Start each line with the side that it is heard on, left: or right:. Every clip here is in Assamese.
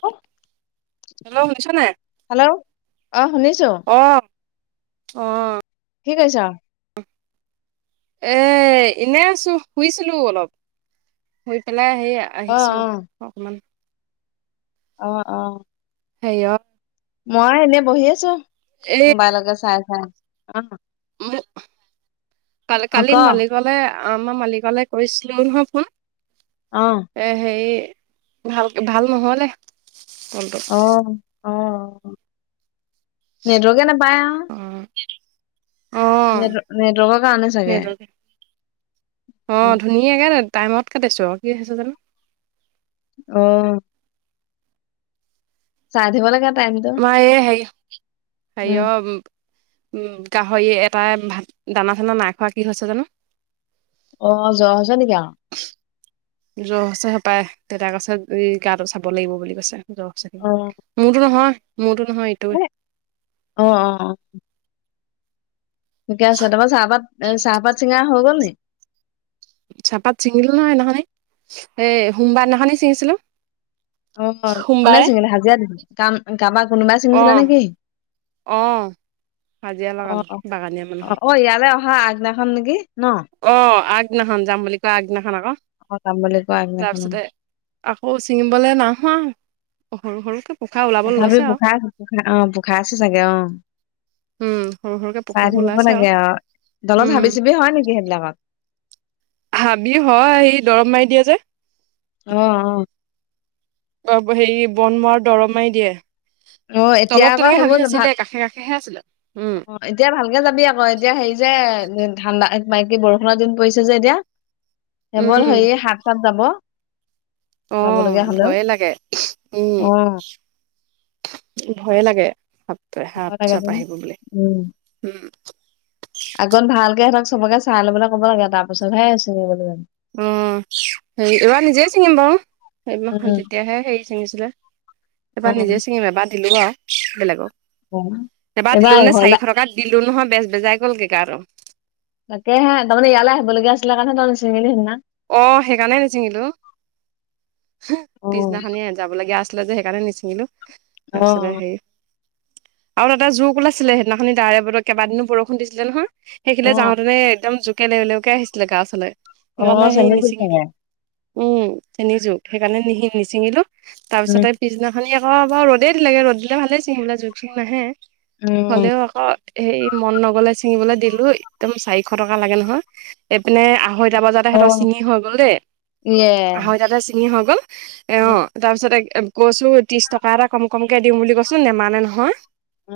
left: হ
right: হেল্ল শুনিছা নাই
left: হেল্ল' অ শুনিছো
right: অ
left: কি খাইছা
right: এ এনে আছো শুইছিলো অলপ শুই পেলাই হেইয়ে
left: অ
right: আহিছো অকমান
left: অঁ অঁ।
right: স [inaudible]
left: মই এনেই বহি আছোঁ
right: এই
left: মোবাইলকে চাই চাই অ
right: উম কা
left: অ
right: কালি
left: ক
right: মালিকলে আমাৰ মালিকলে কৰিছিলো নহয় ফোন।
left: অ
right: এ হেৰি ভাল ভাল নহলে। কলটো
left: অ', অ'। নেটৱৰ্কে নাপায়।
right: অ', অ
left: নেট নেটৱৰ্কৰ কাৰণে চাগে
right: নেটৱৰ্ক অ ধুনীয়াকে নে টাইমত কাটিছোঁ আৰু কি হৈছে জানো?
left: অ চাজ দিব লাগে টাইমটো
right: মাৰ হে হে
left: উম
right: অ উম গাহৰি। তাই ভাত দানা-চানা নাইখোৱা কি হৈছে জানো?
left: অ', জ্বৰ হৈছে নেকি অ'।
right: জ্বৰ হৈছে হপায় দেউতাক আছে গা চাব লাগিব বুলি কৈছে। জৰ
left: অ
right: মোৰতো নহয়। মোৰতো নহয় এইটো
left: এ, অ', অ', অ'। ঠিকে আছে তোমাৰ চাহপাত চাহপাত চিঙা হৈ গ'ল নেকি?
right: চাহপাত চিঙিলো নহয় সেইদিনাখনি এ সোমবাৰ দিনাখনি ছিঙিছিলোঁ।
left: অ কোনে চিঙিলে হাজিৰা দিল ক কাৰবা কোনোবাই ছিঙিছিলে নেকি?
right: আহ হাজিয়া লগালোঁ বাগানীয়া মানুহক।
left: তই অহা আগদিনাখন নেকি? ন
right: অ আগদিনাখন যাম বুলি কয় আগদিনাখন আকৌ
left: অ যাব বোলা আগ দিনাখন।
right: তাৰপিছতে আকৌ ছিঙিবলৈ নাহোৱা সৰু সৰুকে পোখা ওলাব লৈছে
left: তথাপিও
right: আৰু
left: পোখাই আছো পোখাই পোখাই আছো চাগে অ
right: উম সৰু সৰুকে
left: চাই
right: পোখাবোৰ
left: থাকিব
right: ওলাইছে
left: লাগে আৰু দলত
right: উম
left: হাবি চাবি হয় নেকি সেইবিলাকত
right: হাবি হয় আহি দৰৱ মাৰি দিয়ে যে।
left: অ, অ,
right: হেৰি বন মোৱাৰ দৰমাই দিয়ে।
left: অ এতিয়া
right: তলত
left: আক
right: তেনেকে হাবি
left: সেইবোৰ ভাল
right: নাছিলে কাষে কাষেহে আছিলে উম
left: অ এতিয়া ভালকে যাবি আকৌ এতিয়া হেৰি যে ঠাণ্ডা মাইকী বৰষুণৰ দিন পৰিছে যে এতিয়া
right: উম
left: এৱল সেইয়ে হাত চাত যাব
right: অহ
left: যাবলগীয়া হলেও
right: ভয়ে লাগে উম
left: অ
right: ভয়ে লাগে সাপ সাপ চাপ আহিব বুলি
left: উম
right: উম
left: আগত ভালকে সেতক চবকে চাই ল'ব কব লাগে, তাৰ পিছতহে আছে [unintelligible]
right: উম সেই এবাৰ নিজেই চিঙিম বাও এই মাখন তেতিয়াহে হেৰি চিঙিছিলে এবাৰ নিজে
left: উম
right: ছিঙিম এবাৰ দিলো আও
left: অ
right: বেলেগক এবাৰ
left: এইবাৰ
right: দিলো নে
left: ঘৰলে
right: চাৰিশ টকাত দিলো নহয় বেজ বেজাই গ'ল গে গাটো
left: তাকেহে তাৰমানে ইয়ালে আহিব লগিয়া আছিল কাৰণে তই নিচিঙিলি সিদিনা
right: অ', সেইকাৰণে নিচিঙিলো
left: অ',
right: পিছদিনাখনি যাবলগীয়া আছি আছিল যে সেইকাৰণে নিচিঙিলো তাৰপিছতে
left: অ',
right: হেৰি আৰু তাতে জোক ওলাইছিলে সেইদিনাখনি দাৱৰিয়া বতৰ কেইবাদিনো বৰষুণ দিছিলে নহয় সেইখিনিলে
left: অ',
right: যাওঁতেনে একদম জোকে লেলেওকে আহিছিলে গাও ওচৰলৈ সেইকাৰণে
left: অ',
right: সেই
left: চেনিছিল
right: নিচিঙিলো
left: চাগে
right: উম তেতিনি যুক সেইকাৰণে নিহি নিচিঙিলো তাৰ
left: উম,
right: পিছতে পিছদিনাখনি অ বাও ৰ'দেই দিলেগে ৰ'দ দিলে ভালেই চিঙিবলে জোখ চোন নাহে
left: উম,
right: হ'লেও আকৌ সেই মন নগলে ছিঙিবলৈ দিলো একদম চাৰিশ টকা লাগে নহয় এইপিনে আঢ়ৈ টা সেত
left: অ'।
right: চিঙি হৈ গ'ল দেই
left: ইয়ে।
right: আঢ়ৈ তাতে চিঙি হৈ গ'ল অ
left: উম,
right: তাৰপিছতে কৈছো ত্ৰিছ টকা এটা কম কমকে দিম বুলি কৈছোঁ নেমানে নহয়।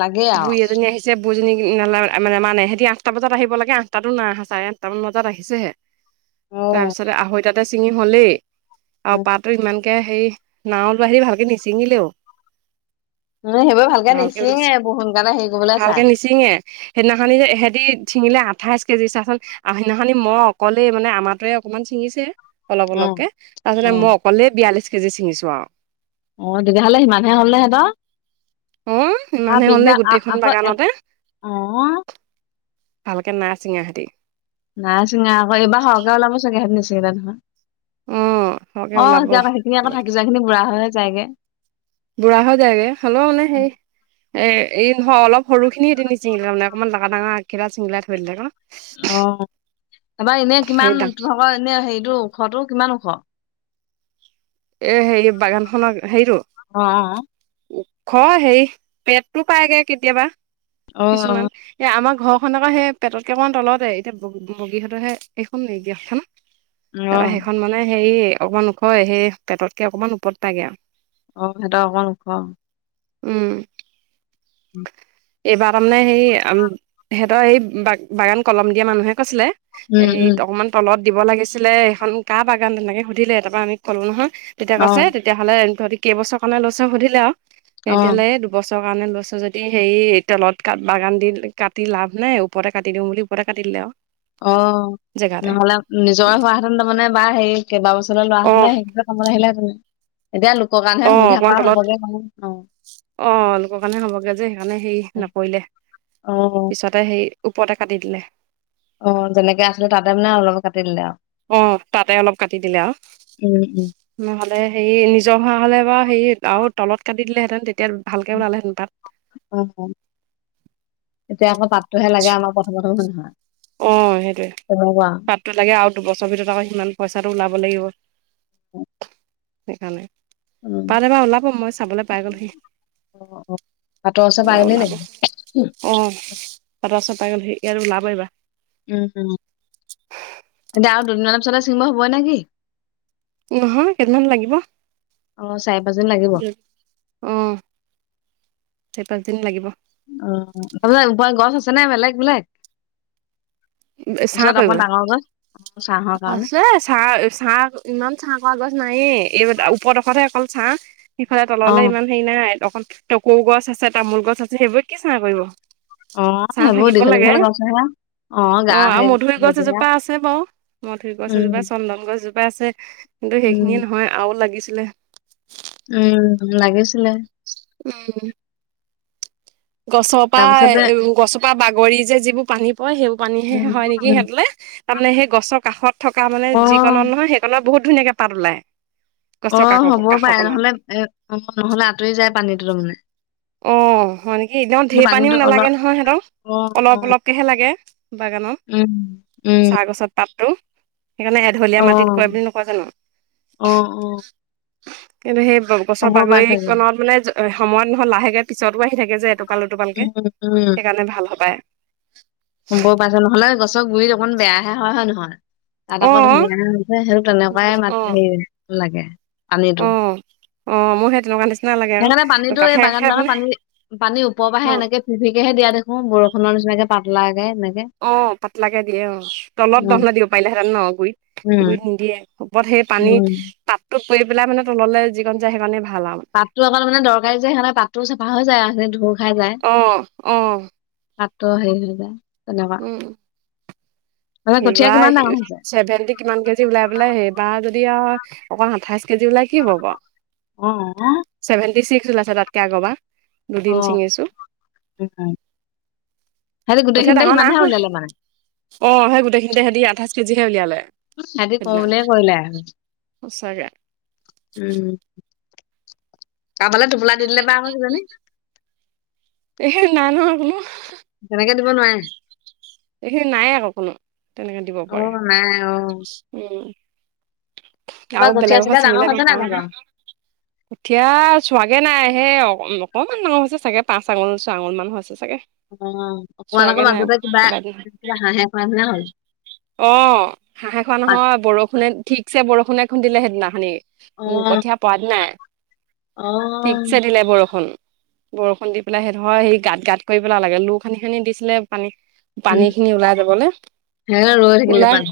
left: লাগে আৰু।
right: বুজনীকি না-মানে মানে সিহঁতি আঠটা বজাত আহিব লাগে আঠটাতো নাই অহা চাৰে আঠটা মান বজাত আহিছেহে।
left: অ'।
right: তাৰপিছতে আঢ়ৈ তাতে ছিঙি হলেই আৰু
left: উম,
right: পাতো ইমান। কে হেৰি নাওঁত আহি ভালকে নিছিঙিলেও।
left: উম সেইবোৰ ভালকে নিচিঙে বুৰ সোনকালে হেৰি কৰিবলৈ
right: ভালকে
left: চাই।
right: নিচিঙে সেইদিনাখনি যে সিহঁতি চিঙিলে আঠাইশ কেজি চাচোন আৰু সেইদিনাখনি মই অকলেই মানে আমাৰ। তাৰে অকনমান ছিঙিছে অলপ
left: উম,
right: অলপকে তাৰপিছত
left: উম।
right: মই অকলেই বিয়াল্লিশ কেজি চিঙিছো আৰু।
left: অ' তেতিয়াহ'লে সিমান হে হলনে সিহঁতৰ?
right: অ ইমানে হ'লনে গোটেইখন
left: [unintelligible]
right: বাগানতে
left: অ।
right: ভালকে নাই ছিঙা সিহঁতি।
left: নাই চিঙা আকৌবাৰ সৰহকে ওলাব চাগে নিছিঙিলে
right: অ সৰহকে
left: নহয়। অ
right: ওলাব
left: এতিয়া আকৌ সেইখিনি আকৌ থাকি যোৱা খিনি বুঢ়া হৈ যায়গে।
right: বুঢ়া হৈ যায়গে হ'লেও মানে সেই। এ এই হেৰি নহয় অলপ সৰু খিনি হিহতে চিঙিলা মানে অকমান ডাঙা ডাঙা আধা চিঙিলাই থৈ দিলে নহ।
left: অ' এবাৰ এনে
right: সেই
left: কিমান
right: ডাঙ
left: তোমালোকৰ এনে হেৰিটো ওখটো কিমান ওখ?।
right: এ, হেৰি, বাগানখনক হেৰিটো?
left: অ',
right: ঘৰৰ হেৰি পেটটো পায়গে, কেতিয়াবা
left: অ',
right: কিছুমান এ আমাৰ। ঘৰ খন আকৌ সেই পেটতকে অকণমান তলতে এতিয়া বগীহঁতৰ হে সেইখন এইখন নেকি গেটখন।
left: অ',
right: তাৰপৰা
left: অ',
right: সেইখন মানে হেৰি অকমান ওখ সেই পেটতকে অকমান ওপৰত পাইগে আৰু।
left: অ' সেইটো অকমান ওখ।
right: উম।
left: হুম।
right: এইবাৰ তাৰমানে হেৰি সিহঁতৰ সেই বাগান কলম দিয়া মানুহে কৈছিলে।
left: উম,
right: এই
left: উম,
right: অকনমান তলত দিব লাগিছিলে সেইখন কাৰ বাগান তেনেকে সুধিলে তাৰ পৰা আমি ক'লো নহয়। তেতিয়া কৈছে
left: অ',
right: তেতিয়াহ'লে তহঁতি কেইবছৰ কাৰণে লৈছ সুধিলে আৰু
left: অ',
right: তেতিয়াহ'লে দুবছৰ। ৰ কাৰণে লৈছোঁ যদি হেৰি তেলত কাট-বাগান দি কাটি লাভ নাই ওপৰতে কাটি দিওঁ বুলি ওপৰতে কাটি দিলে আৰু।
left: অ'
right: জেগাতে
left: নহ'লে নিজৰে হোৱাহেতেন তাৰমানে বা হেৰি কেইবা বছৰ লোৱা
right: অ
left: হেতেনে সেইকেইখন। কমলা আহিলে জানো? এতিয়া লোকৰ কাৰণেহে
right: অ
left: সুবিধা
right: অকমান
left: কৰা
right: তলত
left: হবগে জানে অ।
right: অ' লোকৰ কাৰণে হবগে যে সেইকাৰণে হেৰি নকৰিলে।
left: অ',
right: পিছতে সেই। ওপৰতে কাটি দিলে।
left: অ যেনেকে আছিলে তাতে মানে অলপ কাটি দিলে আৰু।
right: অ' তাতে অলপ কাটি দিলে আৰু।
left: উম, উম,
right: নহ'লে হেৰি নিজৰ হোৱা হ'লে বা হেৰিত আৰু তলত কাট। দিলেহেঁতেন তেতিয়া ভালকে ওলালেহেঁতেন তাত।
left: অ'। অ এতিয়া আকৌ পাতটোহে লাগে আমাক প্ৰথম প্ৰথম মানে।
right: অ' সেইটোৱেই। পাতটো লাগে আৰু দুবছৰ ভিতৰত আকৌ সিমান পইচাটো ওলাব লাগিব। সেইকাৰণে
left: উম,
right: পাত এবাৰ ওলাব মই চাবলৈ পাই গ'লহি।
left: অ', অ', পাতৰ ওচৰ পাইগ'লেই
right: ওলাব।
left: লাগিব
right: অ' পাটচ। পাইগল সি এতিয়াৰ ওলাব এইবাৰ।
left: উম, উম, এতিয়া আৰু দুদিনমান পিছতে চিঙিব হবই নেকি?
right: নহয়, কেইদিনমান লাগিব।
left: অ চাৰি পাঁচদিন লাগিব।
right: অ চাৰি পাঁচদিন লাগিব।
left: অ' বলে উপৰে গছ আছেনে বেলেগ বেলেগ?
right: চাহ
left: ওচৰত অকমান
right: কৰিবলে
left: ডাঙৰ গছ। অ ছাঁহৰ কাৰণে
right: আছে চাহ-চাহ-ইমান ছাহ পৰা গছ নাইয়ে এই আৰু ওখ। ওপৰডোখৰহে অকল ছাঁ সিফালে
left: অ
right: তললেই ইমান হেৰি নাই অকণ। টকৌ গছ আছে, তামোল গছ আছে, সেইবোৰে কি চাহ কৰিব?
left: অ সেইবোৰ দীঘল দীঘল গছ নহয়
right: অহ, আৰু মধুুৰী গছ এজোপা আছে বাৰু। মধুৰী গছ এজোপা,
left: উম
right: চন্দন গছজোপা আছে কিন্তু
left: উম
right: সেইখিনিয়ে নহয় আৰু লাগিছিলে।
left: উম লাগিছিলে।
right: উম গছৰ পৰা
left: তাৰপিছতে
right: এ অ গছ। বা বাগৰি যে যিবোৰ পানী পৰে সেইবোৰ পানীহে
left: উম
right: হয় নিকি
left: উম
right: সিহঁতলে তাৰমানে সেই গছৰ কাষত। থকা মানে
left: অ
right: যিকণত নহয় সেইকণত বহুত ধুনীয়াকে পাত ওলায়।
left: অ হ'ব পাৰে নহলে এ অ নহলে আঁতৰি যায় পানীটোৰ মানে
right: অ হয় ন। এদম ঢেৰ পানীও নালাগে
left: অলপ
right: নহয় সিহঁতক
left: অ
right: অলপ
left: অ
right: অলপকেহে লাগে বাগানত
left: উম উম
right: চাহ গছত। [unintelligible] সেইকাৰণে এঢলীয়া
left: অ
right: মাটিত কয় বুলি নকয় জানো।
left: অ অ
right: কিন্তু সেই গছৰ
left: হ'ব পাৰে চাগে
right: বাগৰিকনত মানে, সময়ত নহয় লাহেকে পিছতো আহি থাকে যে এই পালো টোপালকে।
left: উম
right: সেইকাৰণে ভাল হবাই
left: ৰুব পাইছিলো হলে গছৰ গুৰিত অকণ বেয়াহে হয় নহয় তাত
right: অ
left: আকৌ ধুনীয়া আছে সেই তেনেকুৱাই
right: অ
left: মাত হেৰি লাগে। আনিলো
right: মই সেই তেনেকুৱা নিচিনা লাগে আকৌ
left: সেনকা পানীটো এই
right: কাষে কাষে
left: বাগান বিলৰ
right: মানে
left: পানী, পানী ওপৰ পৰাহে
right: অ',
left: এনেকে ফিফিকেহে দিয়া দেখো বৰষ সোনৰ নিচিনাকে পাত উলাই
right: অ পাতলাকে দিয়ে। অ তলত
left: উম
right: নহলে দিব পাৰিলেহেঁতেন গুৰিত গুৰিত
left: উম
right: নিদিয়ে বত সেই পানী
left: উম
right: পাততোত পৰি পেলাই মানে তললৈ যিকণ যায় সেইকণে ভাল। আৰু
left: পাতটো অকল মানে দৰকাৰী যে সেকানে পাতটো চাফা হৈ যায় আৰু ধু
right: অহ, অহ,
left: মাত্ৰ হেৰি হৈ যায় তেনেকুৱা, মানে কঠীয়া কিমান
right: সিবাৰ
left: ডাঙৰ হৈছে?
right: ছেভেন্টি কিমান কেজি ওলাই পেলাই এইবাৰ যদি দিয়া অকল আঠাইশ কেজি ওলাই কি হ'ব বাৰু,
left: অ অ
right: চ তাতকে আগবাৰ দুদিন
left: অ
right: ছিঙিছো,
left: উম সিহঁতি
right: কঠীয়া
left: গোটেইখিনিতে
right: ডাঙৰ নাই
left: সিমানহে
right: হোৱা
left: উলিয়ালে মানে
right: অহ সেই গোটেইখিনিতে সিহতে আঠাইশ কেজিহে উলিয়ালে।
left: আজি কও
right: সেইদিনা
left: বুলি এ কৰিলে।
right: সঁচাকে
left: উম কাৰোবালে টোপোলা দি দিলে বা সেইজনি
right: এ নাই নহয় কোনো।
left: তেনেকে দিব নোৱাৰে।
right: এইখিনি নাই আকৌ কোনো। তেনেকে দিব
left: অ
right: পৰাকে।
left: নাই অ
right: উম,
left: তাৰপৰা
right: আৰু
left: কঠীয়া
right: বেলেগৰ পৰা
left: চঠীয়া
right: চিঙিলে
left: ডাঙৰ
right: গম
left: হৈছে নাই
right: পাও নহয়।
left: তহঁতৰ
right: কঠিয়া চোৱাগে নাই। হে অ অকণমান ডাঙৰ হৈছে চাগে পাঁচ আঙুল ছয় আঙুল মান হৈছে চাগে চাগে,
left: অ অকমান আকৌ
right: চোৱাগে নাই।
left: মাজতে কিবা
right: য়,
left: কিবা হাঁহে খোৱা নিচিনা হ'ল
right: অ হাঁহে খোৱা
left: পাত
right: নহয় বৰষুণে, ঠিকছে বৰষুণে খুন্দিলে সেইদিনাখনি।
left: অ
right: কঠীয়া পৰা দিনাই,
left: অ
right: ঠিকছে দিলে বৰষুণ। বৰষুণ দি পেলাই সেই ধৰ সেই গাঁত গাঁত কৰি পেলালে। লো খানি খানি দিছিলে পানী। পানী
left: উম
right: খিনি ওলাই যাবলৈ।
left: সেয়া ৰৈ থাকিলে
right: ওলাই,
left: পাত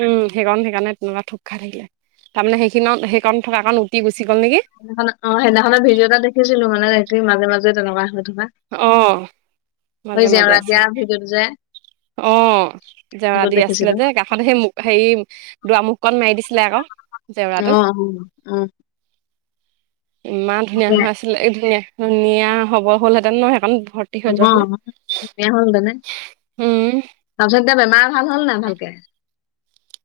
right: উম সেইকণ সেইকাৰণে তেনেকুৱা থোক খাই থাকিলে। তাৰমানে সেই সেইকণ থকাকণ উটি গৈছিলে
left: সেইদিনা অ সেইদিনানৰ ভিডিঅ' এটা দেখিছিলো মানে মাজে মাজে তেনেকুৱা হৈ।
right: অহ
left: হৈ জেওৰা দিয়া ভিডিঅটো যে
right: অ জেউৰা
left: সেইটোত
right: দি আছিলে
left: দেখিছিলো
right: যে কাষতে সেই হেৰি দুৱামুখকণ মাৰি দিছিলে আকৌ। জেওৰাটো
left: অ উ উম
right: ইমান ধুনীয়া হা আছিলে এ ধুনীয়া ধুনীয়া হবৰ হ'লহেতেন ন সেইকণ। ভৰ্তি
left: অ
right: হৈ যোৱা হ'লে
left: ধুনীয়াই হল তেনে
right: উম
left: তাৰপিছত এতিয়া বেমাৰ ভাল হল নাই ভালকে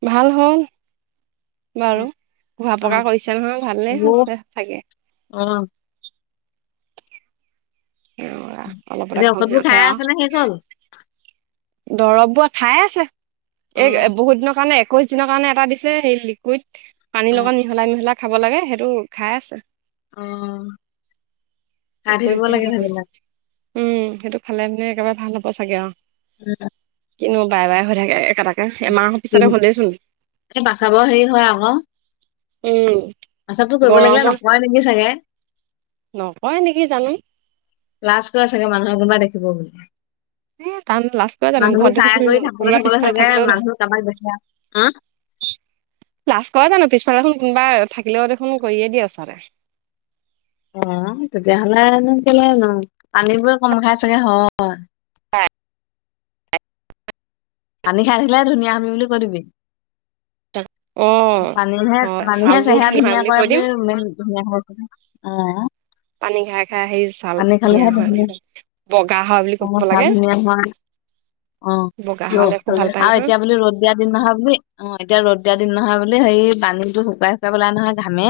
right: ভাল হ'ল
left: অ
right: বাৰু ঘুৱা
left: অ
right: পকা কৰিছে নহয়
left: অ
right: ভালেইচে চাগে
left: অ
right: উ অলপতে
left: এতিয়া
right: খং
left: ঔষধবোৰ
right: উঠে
left: খাই
right: আওঁ
left: আছে নে শেষ হ'ল
right: দৰৱ বোৱা খাইয়ে আছে
left: অ
right: এই বহুত দিনৰ কাৰণে একৈশ দিনৰ কাৰণে এটা দিছে সেই লিকুইড
left: অ
right: পানীৰ লগত মিহলাই মিহলাই খাব লাগে সেইটো খাইয়ে আছে
left: অ গা ধূ
right: একৈশ
left: ইব
right: দিন
left: লাগে
right: খাবলৈ
left: সেইবিলাক
right: উম সেইটো খালে মানে একেবাৰে ভাল হ'ব চাগে অ
left: উম
right: কন্তু বাই বাই হৈ থাকে একেটাকে এমাহৰ পিছতে
left: উম,
right: হ'লেইচোন
left: এই প্ৰস্ৰাৱৰ
right: উম
left: পেচাপতো কৰিব লাগিলে
right: গৰমত
left: নপই নেকি চাগে
right: নকয় নেকি জানো
left: লাজকৈ কৰে চাগে কোনোবা মানুহে দেখিব বুলি
right: উ এই তান লাজষ্ট কৰা জানো ঘৰত
left: মানুহবোৰ চাই কৰি
right: দেখোন
left: থাকোতে
right: কোনোবা
left: থাকোতে
right: পিছফালে
left: চাগে
right: থাকিলেও ন
left: মানুহ কাৰোবাক দেখে আ,
right: [unintelligible] লাাজ কৰা জানো পিছফালে শু কোনোবা থাকিলেও দেখোন কৰিয়ে দিয়া ছাৰে
left: অ তেতিয়াহলেনো কেলে জানো পানী বোৰে কম খাই চাগে হয় পানী খাই দিলে ধুনীয়া আমি বুলি কৈ দিবি
right: ত
left: পানীহে পানীহে চেহেৰা
right: হয়
left: ধুনীয়া কৰে
right: কৈ দিম
left: বুলি মেন ধুনীয়াই অ
right: পানী খাই খাই আহি ছাল
left: পানী
right: নিয়া
left: খালেহে
right: হয়
left: ধুনীয়া,
right: বুলি ক বগা হয় বুলি ক'ব
left: অ', ছাল
right: লাগে
left: ধুনীয়া হয়। অ
right: বগা হ'লে খুব ভাল পায়
left: আও
right: নহয়
left: এতিয়া বুলি ৰ'দ দিয়া দিন নহয় বুলি অ এতিয়া ৰ'দ তেতিয়া দিন নহয় বোলে হে পানীতো শুকাই শুকাই বলাই নহয় ঘামে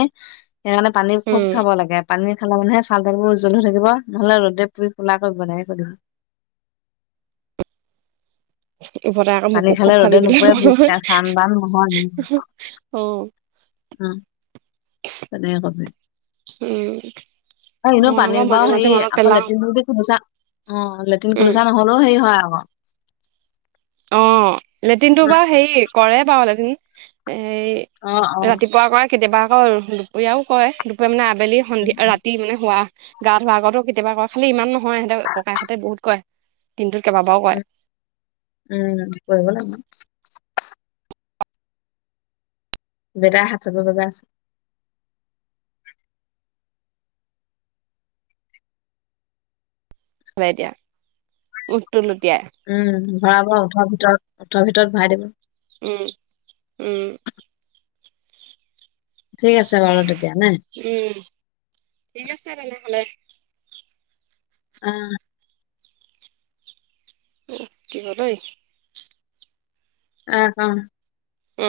left: সেইকাৰানে পানী খুব
right: উম
left: খাব লাগে পানী খালে মানে [unintelligible] [unintelligible]
right: উভতাই আকৌ
left: পানী
right: মোকো
left: খালে
right: খুব খাবি
left: ৰ'দে
right: বুলি
left: নুপুৰে
right: কব নহয়
left: [unintelligible] চান বান নহয় অ
right: অ
left: তেনেকে কম
right: উম
left: অ এনেও বা
right: মই বাৰু
left: পানীৰ
right: মাজে
left: সেই
right: মাজে মনত
left: আকৌ
right: পেলাও
left: লেট্ৰিন [unintelligible] অ লেট্ৰিন
right: উম
left: খুলচা নহলেও হেৰি হয় আক
right: অ' লেট্ৰিনটো বাৰু হেৰি কৰে বাৰু লেট্ৰিন হে
left: অ অ
right: ৰাতিপুৱা কৰে কেতিয়াবা আকৌ দুপৰীয়াও কয় দুপৰীয়া মানে আবেলি
left: উম
right: সন্ধিয়া ৰাতি মানে হোৱা গা ধোৱাৰ আগতো কেতিয়াবা কয় খালি ইমান নহয় সিহঁতক ককাই এ হঁতে বহুত কয় দিনটোত কেইবাবাও কয়
left: উম [unintelligible] বেতাই হাত চাপৰি বজাই আছে
right: বাই দিয়া উত
left: উম ভৰাব ওঠৰ ভিতৰত ওঠৰ ভিতৰত ভৰাই দিব
right: উম উওম
left: ঠিক আছে বাৰু তেতিয়া নে
right: উম ঠিক আছে তেনেহলে
left: অ
right: অ কি কেই দেই
left: এ অ
right: উম